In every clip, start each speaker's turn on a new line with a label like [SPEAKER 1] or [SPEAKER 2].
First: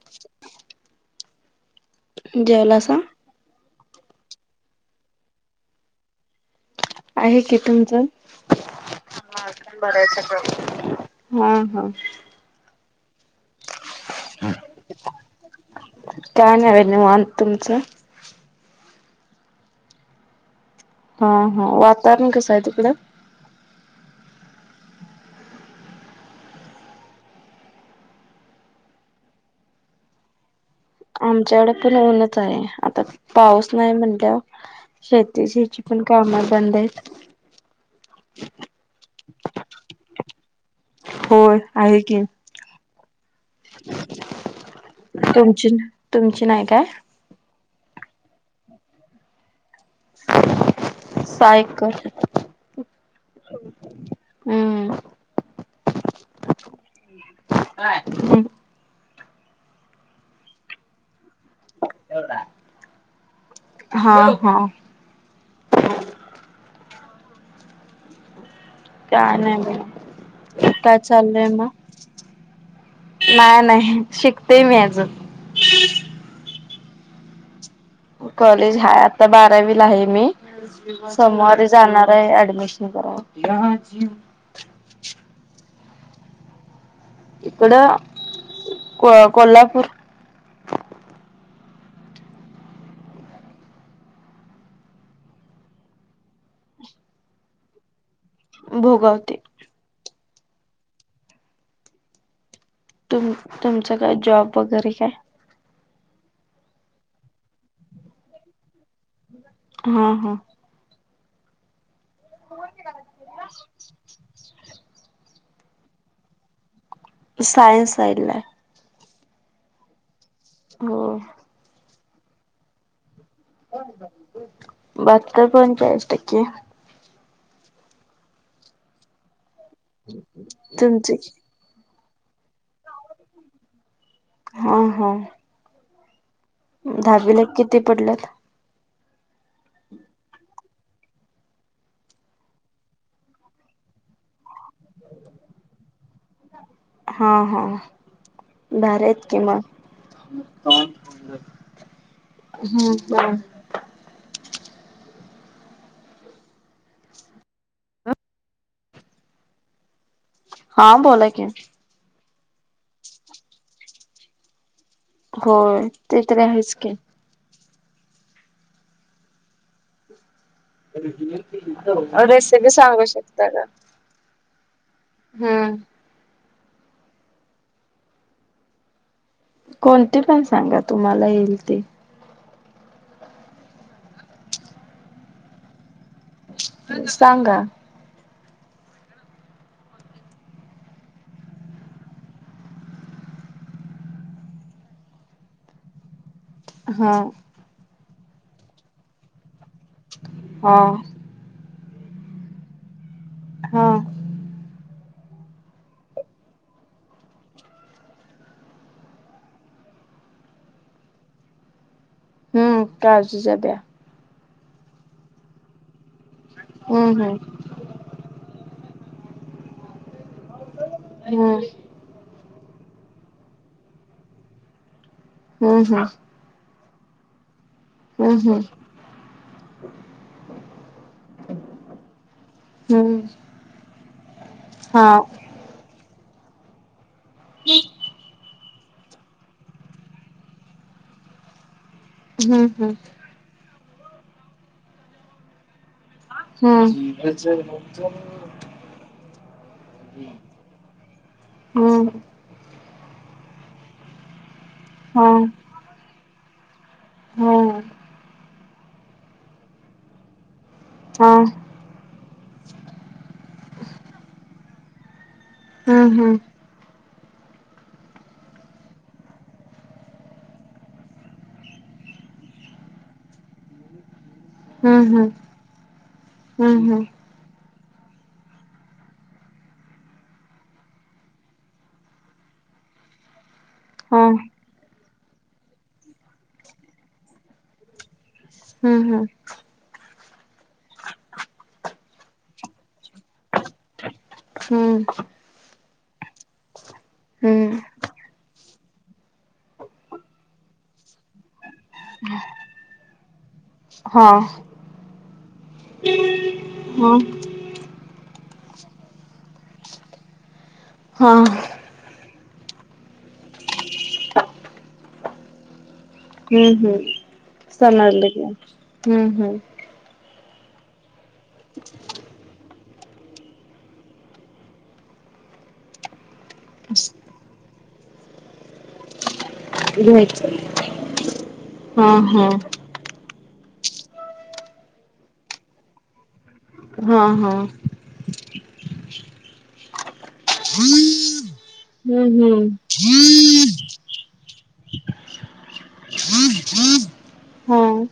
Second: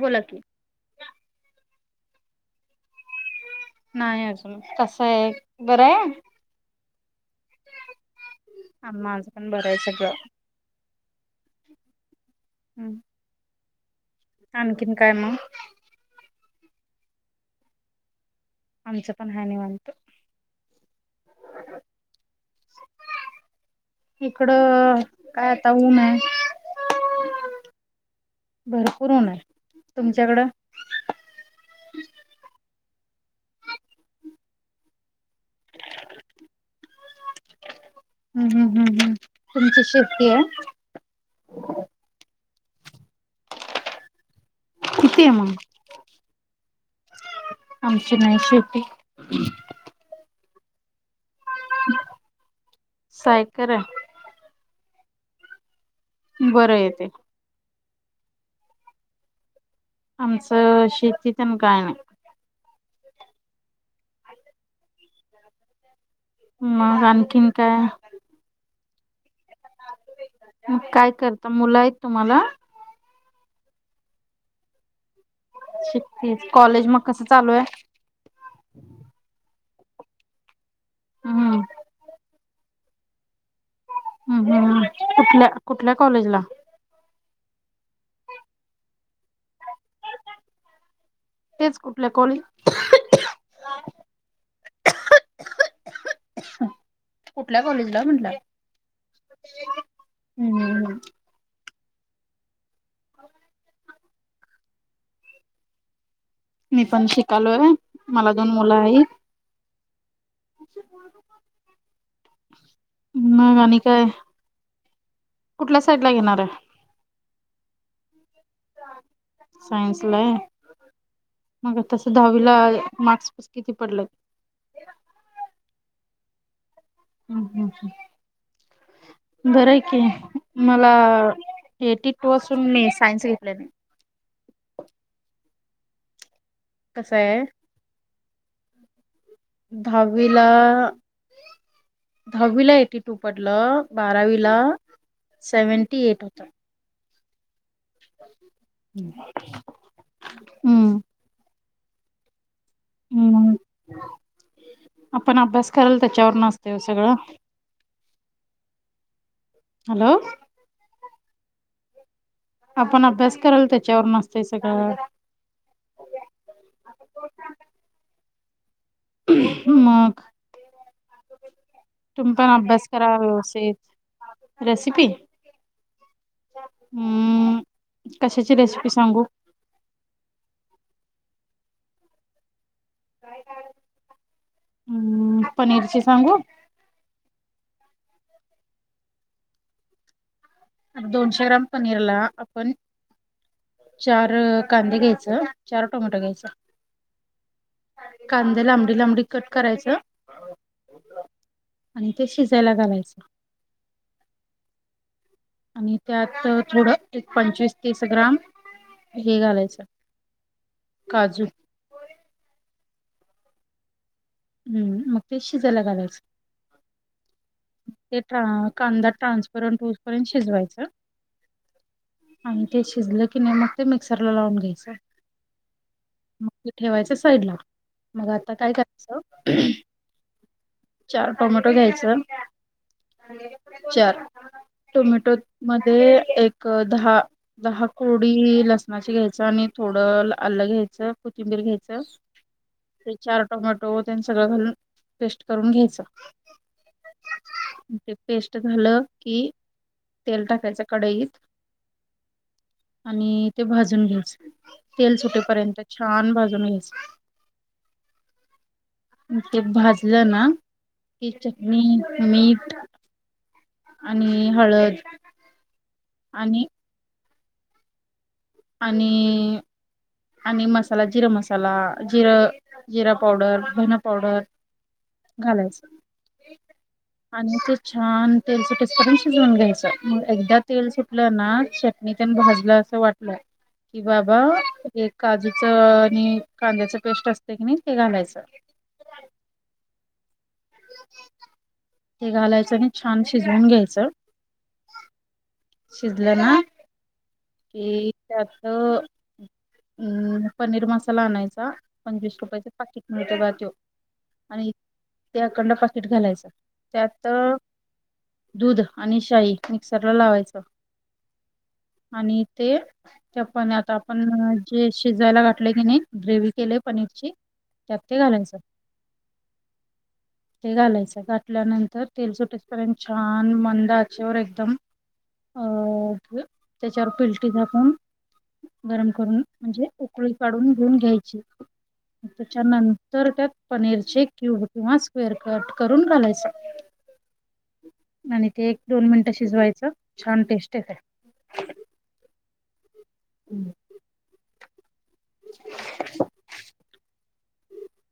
[SPEAKER 1] बोला की
[SPEAKER 2] जेवलासा?
[SPEAKER 1] नाही अजून मग कसं आहे बरं आहे?
[SPEAKER 2] आहे कि तुमचं? माझं पण बरं आहे सगळं. हा हा.
[SPEAKER 1] हम्. आणखीन काय मग?
[SPEAKER 2] काय नाही निवांत तुमचं
[SPEAKER 1] आमचं पण हाय निवांत
[SPEAKER 2] हा हा वातावरण कसं आहे तिकडं?
[SPEAKER 1] इकडं काय आता ऊन आहे. भरपूर होणार तुमच्याकडं?
[SPEAKER 2] आमच्याकड पण ऊनच आहे. पाऊस नाही म्हणल्यावर शेतीची पण कामं बंद आहेत.
[SPEAKER 1] हम् हम्म, हम्म, हम् तुमची शेती आहे?
[SPEAKER 2] होय आहे की.
[SPEAKER 1] किती आहे मग?
[SPEAKER 2] तुमची तुमची नाही काय?
[SPEAKER 1] आमची नाही शेती.
[SPEAKER 2] सायकल
[SPEAKER 1] सायकर
[SPEAKER 2] हम्म.
[SPEAKER 1] बरं येत
[SPEAKER 2] काय हम?
[SPEAKER 1] आमचं शेती तन काय नाही.
[SPEAKER 2] हा हा
[SPEAKER 1] मग आणखीन काय?
[SPEAKER 2] काय नाही बघा
[SPEAKER 1] मग
[SPEAKER 2] काय चाललंय
[SPEAKER 1] करता
[SPEAKER 2] मग?
[SPEAKER 1] मुलं आहेत तुम्हाला?
[SPEAKER 2] नाही नाही शिकते मी अजून
[SPEAKER 1] शिकते कॉलेज मग कसं चालू आहे?
[SPEAKER 2] कॉलेज हाय आता बारावीला आहे, मी
[SPEAKER 1] हम्म.
[SPEAKER 2] सोमवारी जाणार आहे ऍडमिशन मिशन करायला.
[SPEAKER 1] हम्म
[SPEAKER 2] [unintelligible]
[SPEAKER 1] हम्म कुठल्या कुठल्या कॉलेजला?
[SPEAKER 2] इकड को कोल्हापूर
[SPEAKER 1] तेच कुठलं कॉलेजला? कुठल्या कॉलेजला म्हटलं?
[SPEAKER 2] भोगावते.
[SPEAKER 1] हम्म हम् हम्.
[SPEAKER 2] तुम तुमचं काय जॉब वगैरे काय?
[SPEAKER 1] मी पण शिकालोय मला दोन मुलं आहेत.
[SPEAKER 2] हा हा.
[SPEAKER 1] मग आणि काय
[SPEAKER 2] हो.
[SPEAKER 1] कुठल्या साईड ला घेणार आहे?
[SPEAKER 2] सायन्स साइडला.
[SPEAKER 1] सायनसला?
[SPEAKER 2] हो.
[SPEAKER 1] तस दहावीला मार्
[SPEAKER 2] बहाततर पंचाळीस टक्के.
[SPEAKER 1] हम् ह बरं आहे की, मला
[SPEAKER 2] तुमचे
[SPEAKER 1] एटी टू असून मी सायन्स घेतले नई.
[SPEAKER 2] हा हा. दहावीला किती पडल्यात?
[SPEAKER 1] धावीला दहावी ला येटी टू पडलं, बारावीला सेव्हनटी एट होता.
[SPEAKER 2] हा हा, भारी हाईत की मग.
[SPEAKER 1] हम्म
[SPEAKER 2] हम्म बरं.
[SPEAKER 1] मग आपण अभ्यास करल, त्याच्यावर ना असतंय ओ सगळं. हॅलो.
[SPEAKER 2] [unintelligible]
[SPEAKER 1] आपण अभ्यास करल, त्याच्यावरनं असतंय सगळं.
[SPEAKER 2] हो, ते तरी आहेच की.
[SPEAKER 1] मग. तुम्हीपण
[SPEAKER 2] रेसिपी
[SPEAKER 1] अभ्यास
[SPEAKER 2] सांगू
[SPEAKER 1] करा
[SPEAKER 2] शकता का?
[SPEAKER 1] व्यवसित. रेसिपी?
[SPEAKER 2] हम्म
[SPEAKER 1] हम्म, कशाची रेसिपी सांगू?
[SPEAKER 2] कोणतीपण सांगा, तुम्हाला येईल ते.
[SPEAKER 1] हम्म पनीरची सांगू?
[SPEAKER 2] सांगा.
[SPEAKER 1] दोनशे ग्राम पनीरला आपण चार कांदे घ्यायचं, चार टोमॅटा घ्यायचं.
[SPEAKER 2] हा.
[SPEAKER 1] कांदे लांबडी लांबडी कट करायचं
[SPEAKER 2] हा.
[SPEAKER 1] आणि ते शिजायला घालायचं.
[SPEAKER 2] हा.
[SPEAKER 1] आणि त्यात थोडं एक पंचवीस तीस ग्राम हे घालायचं, काजू.
[SPEAKER 2] हम्म काजूच्या ब्या?
[SPEAKER 1] हम्म, मग ते शिजायला घालायचं.
[SPEAKER 2] हं हं.
[SPEAKER 1] ते ट कांदा ट्रान्सपरंट होऊसपर्यंत शिजवायचं.
[SPEAKER 2] हम्म
[SPEAKER 1] आणि ते शिजलं की नाही, मग ते मिक्सरला लावून घ्यायचं.
[SPEAKER 2] हम्म हम्म.
[SPEAKER 1] मग ते ठेवायचं साईडला. मग आता
[SPEAKER 2] हम्म
[SPEAKER 1] काय करायचं, चार टोमॅटो घ्यायचं.
[SPEAKER 2] हम्म हम्म हम्म
[SPEAKER 1] चार
[SPEAKER 2] हा
[SPEAKER 1] टोमॅटोमध्ये एक दहा दहा कोडी लसणाची घायचं आणि थोडं आलं घ्यायचं, कोथिंबीर घ्यायची.
[SPEAKER 2] हम्म हम्म
[SPEAKER 1] ते चार टोमॅटो तेन सगळं घालून, पेस्ट करून घ्यायचं.
[SPEAKER 2] हम्म. हम्म
[SPEAKER 1] ते पेस्ट झालं की तेल टाकायचं कडईत. आणि ते भाजून घ्यायचं, तेल सुटपर्यंत छान भाजून घ्यायच.
[SPEAKER 2] हम्म.
[SPEAKER 1] ते भाजलं ना की
[SPEAKER 2] हा
[SPEAKER 1] चटणी, मीठ आणि हळद
[SPEAKER 2] हम्म हम्म.
[SPEAKER 1] आणि आणि आणि मसाला जिरं मसाला, जिरं-जिरा पावडर, धनं पावडर
[SPEAKER 2] हम्म
[SPEAKER 1] घालायच.
[SPEAKER 2] हम्म हम्म हम्म
[SPEAKER 1] आणि ते छान तेल सुटेस पर्यंत शिजवून घ्यायचं मग एकदा तेल सुटलं ना चटणीतन भाजलं असं वाट कि
[SPEAKER 2] हा
[SPEAKER 1] बाबा एक काजूच आणि कांद्याच पेस्ट असत हाय की नाय ते घालायचं
[SPEAKER 2] हम्म हम्म.
[SPEAKER 1] हे घालायचं आणि छान शिजवून घ्यायचं.
[SPEAKER 2] हम्म.
[SPEAKER 1] शिजलं ना
[SPEAKER 2] हम्म
[SPEAKER 1] की त्यात तं अ पनीर मसाला आणायचा. पंचवीस रुपयाेचे पाकीट मिळतो बघा तो.
[SPEAKER 2] हा
[SPEAKER 1] आणि त्या अकंड पाकिट घालायचं
[SPEAKER 2] हा
[SPEAKER 1] त्यात दूध आणि शाही मिक्सर ला लावायचं.
[SPEAKER 2] हा.
[SPEAKER 1] आणि ते त्या पाणी आता आपण जे शिजायला घातले की नाही ग्रेवी
[SPEAKER 2] हम्म
[SPEAKER 1] केलेय
[SPEAKER 2] हम्म
[SPEAKER 1] पनीरची त्यात ते
[SPEAKER 2] समजलं की
[SPEAKER 1] घालायचं.
[SPEAKER 2] हम्म हम्म
[SPEAKER 1] ते घालायचं घाातल्यानंतर तेल सुटेचपर्यंत छान मंदाच्यावर एकदम अ त्याच्यावर पिलटी झाकून गरम करून म्हणजे उकळी
[SPEAKER 2] घ्यायचं
[SPEAKER 1] काढून घेऊन घ्यायची
[SPEAKER 2] हा हा
[SPEAKER 1] त्याच्यानंतर त्यात पनीरचे क्यूब किंवा स्क्वेअर कट करून घालायचं.
[SPEAKER 2] हा हा
[SPEAKER 1] आणि ते एक दोन मिनिटं शिजवायचं. छान टेस्टे येते.
[SPEAKER 2] हम्म हम्म
[SPEAKER 1] हम्म. [inaudible]
[SPEAKER 2] हम.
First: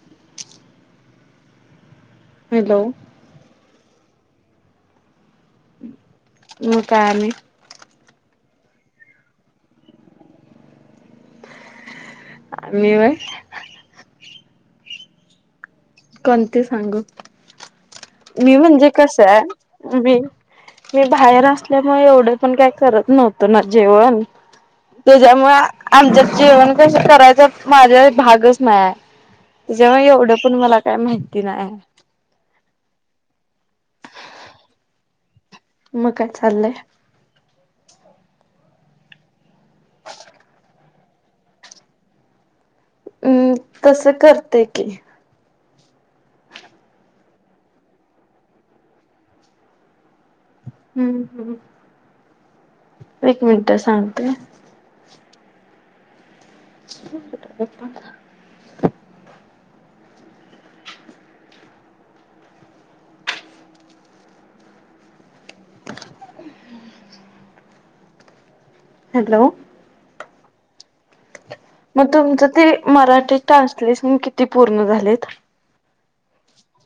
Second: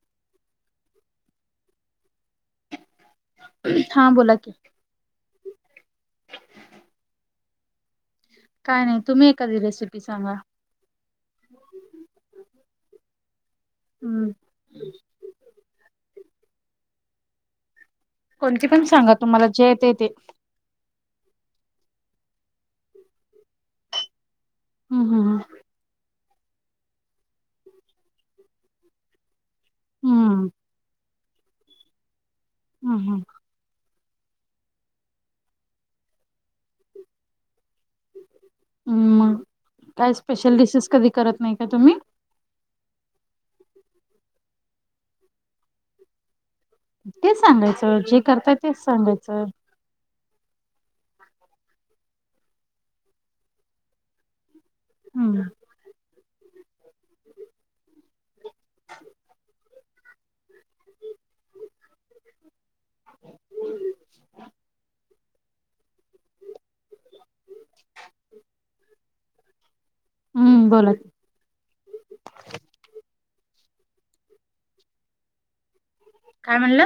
[SPEAKER 2] हॅलो.
[SPEAKER 1] हा बोला की.
[SPEAKER 2] मग काय आणि.
[SPEAKER 1] काय नाही तुम्ही एखादी रेसिपी सांगा.
[SPEAKER 2] मी व्हय.
[SPEAKER 1] हम्म.
[SPEAKER 2] कोणते सांगू मी
[SPEAKER 1] कोणती पण
[SPEAKER 2] म्हणजे
[SPEAKER 1] सांगा
[SPEAKER 2] कस
[SPEAKER 1] तुम्हाला जे येते
[SPEAKER 2] आहे
[SPEAKER 1] ते
[SPEAKER 2] मी मी बाहेर असल्यामुळे एवढं पण काय करत नव्हतो ना जेवण.
[SPEAKER 1] हम्म हम्म
[SPEAKER 2] त्याच्यामुळ आमच्यातं जेवण कस करायचं माझा भागच नाहीय जेव्हा एवढं
[SPEAKER 1] हम्म
[SPEAKER 2] पण मला काय माहिती नाय.
[SPEAKER 1] हम्म हम्म.
[SPEAKER 2] मग काय चाललंय.
[SPEAKER 1] हम्म काय स्पेशल डिशेस कधी करत नाही का तुम्ही.
[SPEAKER 2] हम्म तसं करते की.
[SPEAKER 1] ते सांगायचं जे करताय तेच सांगायचं.
[SPEAKER 2] हम्म हम्म एक मिनिट सांगतेय.
[SPEAKER 1] हम्म.
[SPEAKER 2] [unintelligible]
[SPEAKER 1] [unintelligible] [unintelligible]
[SPEAKER 2] [inaudible]
[SPEAKER 1] [unintelligible]
[SPEAKER 2] हॅलो.
[SPEAKER 1] हम्म बोला कि.
[SPEAKER 2] मग तुमचं ते मराठी ट्रान्सलेशन किती पूर्ण झालेत.
[SPEAKER 1] काय म्हणलं?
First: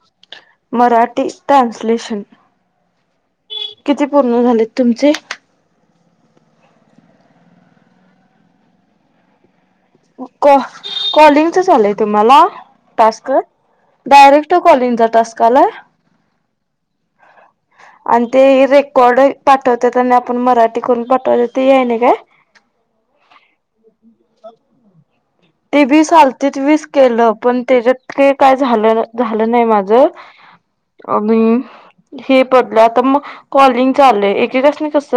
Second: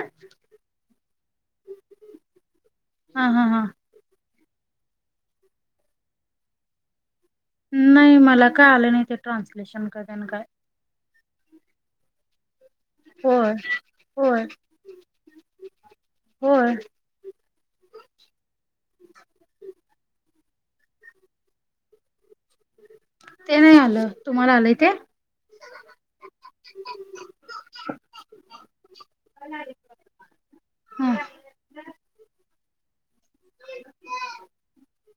[SPEAKER 2] मराठी ट्रान्सलेशन.
[SPEAKER 1] हा हा हा.
[SPEAKER 2] हो झालेत तुमचे.
[SPEAKER 1] नाही मला काय आलं नाही ते ट्रान्सलेशन तेन काय.
[SPEAKER 2] कॉलिंगच च आलंय तुम्हाला. टास्क
[SPEAKER 1] होय होय
[SPEAKER 2] डायरेक्ट कॉलिंगचा टास्क आलाय.
[SPEAKER 1] होय
[SPEAKER 2] आणि ते रेकॉर्ड पाठवत्यात आणि आ आपण मराठी करून पाठवलं ते या नाही काय.
[SPEAKER 1] ते नाही आलं तुम्हाला आलंय काय.
[SPEAKER 2] ती वीस आलतीत वीस केलं पण त्याच्यात का काय झालं झालं नाही माझ.
[SPEAKER 1] ह
[SPEAKER 2] आणि हे पडलं आता मग. कॉलिंग चालय एकेकासानी कस.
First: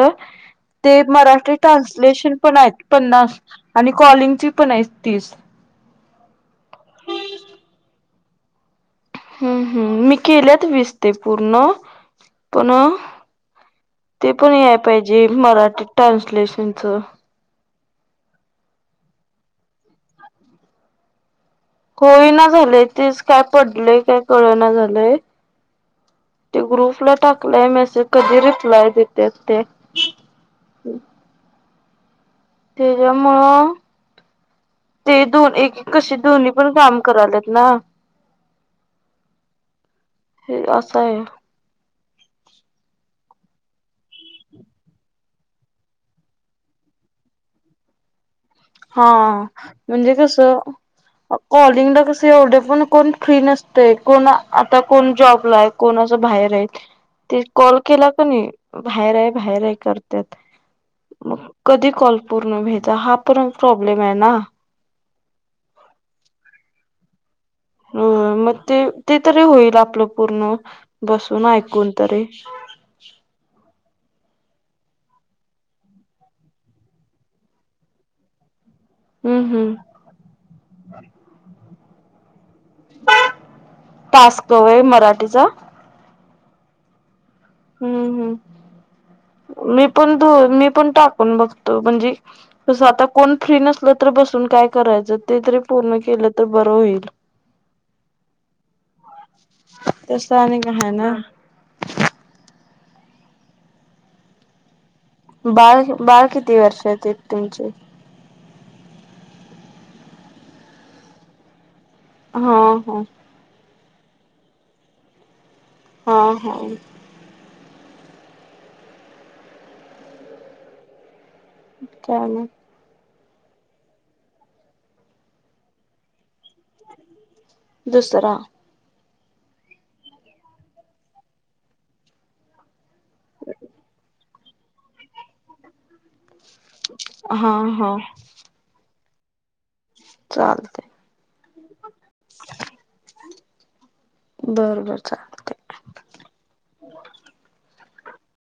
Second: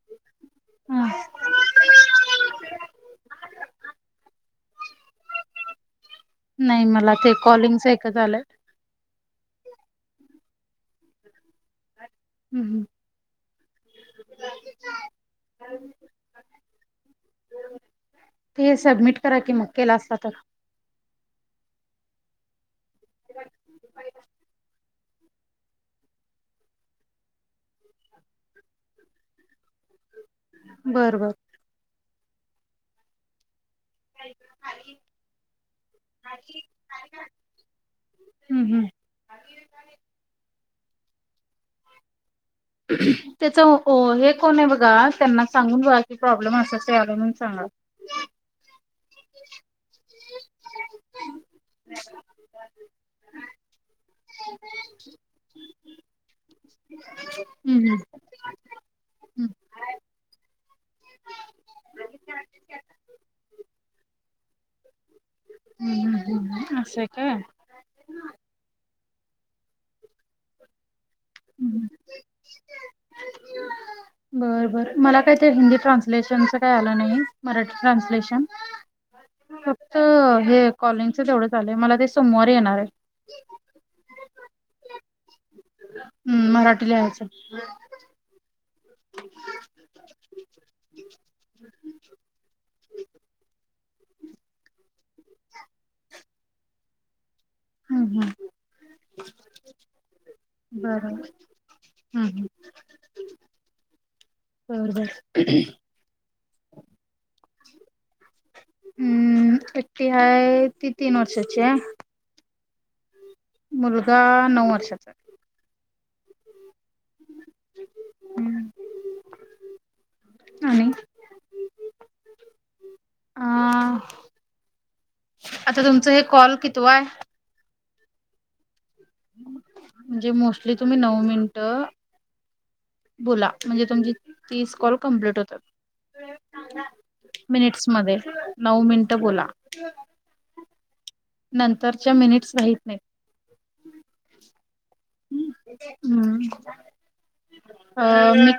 [SPEAKER 2] ते
[SPEAKER 1] ह
[SPEAKER 2] मराठी ट्रान्सलेशन पण आहेत पन्नास आणि कॉलिंगची पण आहे.
[SPEAKER 1] नाही मला ते कॉलिंगस एकच आलंय.
[SPEAKER 2] हम्म हम्म मी केल्यात वीसते पूर्ण पण ते पण याय पाहिजे मराठी ट्रान्सलेशनच.
[SPEAKER 1] ते सबमिट करा कि, मग केला असता तर.
[SPEAKER 2] होय ना झालंय तेच काय पडलय काय कळ ना झालंय. ते ग्रुपला टाकलंय मेसेज कधी रिप्लाय देत ते.
[SPEAKER 1] बर बर.
[SPEAKER 2] तेच्यामुळं. ते दोन एक कशी दोन्ही पण काम करालत ना.
[SPEAKER 1] हम्म हम्म.
[SPEAKER 2] हे असं आहे.
[SPEAKER 1] त्याच हे कोण आहे बघा त्यांना सांगून बघा की प्रॉब्लेम असा म्हणून सांगा. [unintelligible]
[SPEAKER 2] हा म्हणजे कसं. कॉलिंगला कस एवढे पण कोण फ्री नसते कोण आता कोण जॉबला आहे कोण. जे बाहेर आहेत कॉल
[SPEAKER 1] हम्म
[SPEAKER 2] केला क नाही बाहेर आहे,
[SPEAKER 1] हम्म.
[SPEAKER 2] बाहेर आहे, करतत्यात. मग कधी कॉल पूर्ण व्हायचा हा पण प्रॉब्लेम आहे ना.
[SPEAKER 1] हम् ह् ह् ह् अस असं काय.
[SPEAKER 2] ह मग ते ते तरी होईल आपलं पूर्ण. बसून ऐकून तरी.
[SPEAKER 1] बर बर मला काय ते हिंदी ट्रान्सलेशनच काही आलं नाही मराठी ट्रान्सलेशन.
[SPEAKER 2] हम्म हम्म
[SPEAKER 1] फक्त हे कॉलिंगच एवढं झालंय मला ते सोमवारी. येणार आहे.
[SPEAKER 2] तो होय मराठीचा.
[SPEAKER 1] हम् मराठी लिहायचं.
[SPEAKER 2] हम्म हम्म. मी पण मी पण टाकून बघतो म्हणजे कस आता कोण फ्री नसल तर बसून काय. काय करायचं ते जरी पूर्ण केलं तर बरं होईल.
[SPEAKER 1] हम्म हम्.
[SPEAKER 2] तसने का आहे ना.
[SPEAKER 1] बरं हम्म हम्म बर बर
[SPEAKER 2] बाळ बाळ किती वर्षात तुमचे.
[SPEAKER 1] हम्म एकटी आहे, ती तीन वर्षाची हाय.
[SPEAKER 2] हो हो.
[SPEAKER 1] मुलगा नऊ वर्षाचा.
[SPEAKER 2] हा हा.
[SPEAKER 1] आणि.
[SPEAKER 2] चालन.
[SPEAKER 1] आ आता तुमचं हे कॉल कितवा आहे.
[SPEAKER 2] दुसरा
[SPEAKER 1] म्हणजे मोस्टली तुम्ही नऊ मिनिट बोला म्हणजे तुमची तीस कॉल कम्प्लीट होतात
[SPEAKER 2] हा
[SPEAKER 1] मिनिट्स मध्ये नऊ मि
[SPEAKER 2] चाल
[SPEAKER 1] नंतरच्या मिनिट्स राहीत नाहीत
[SPEAKER 2] बरं बरं चालतंय.
[SPEAKER 1] ् अ मी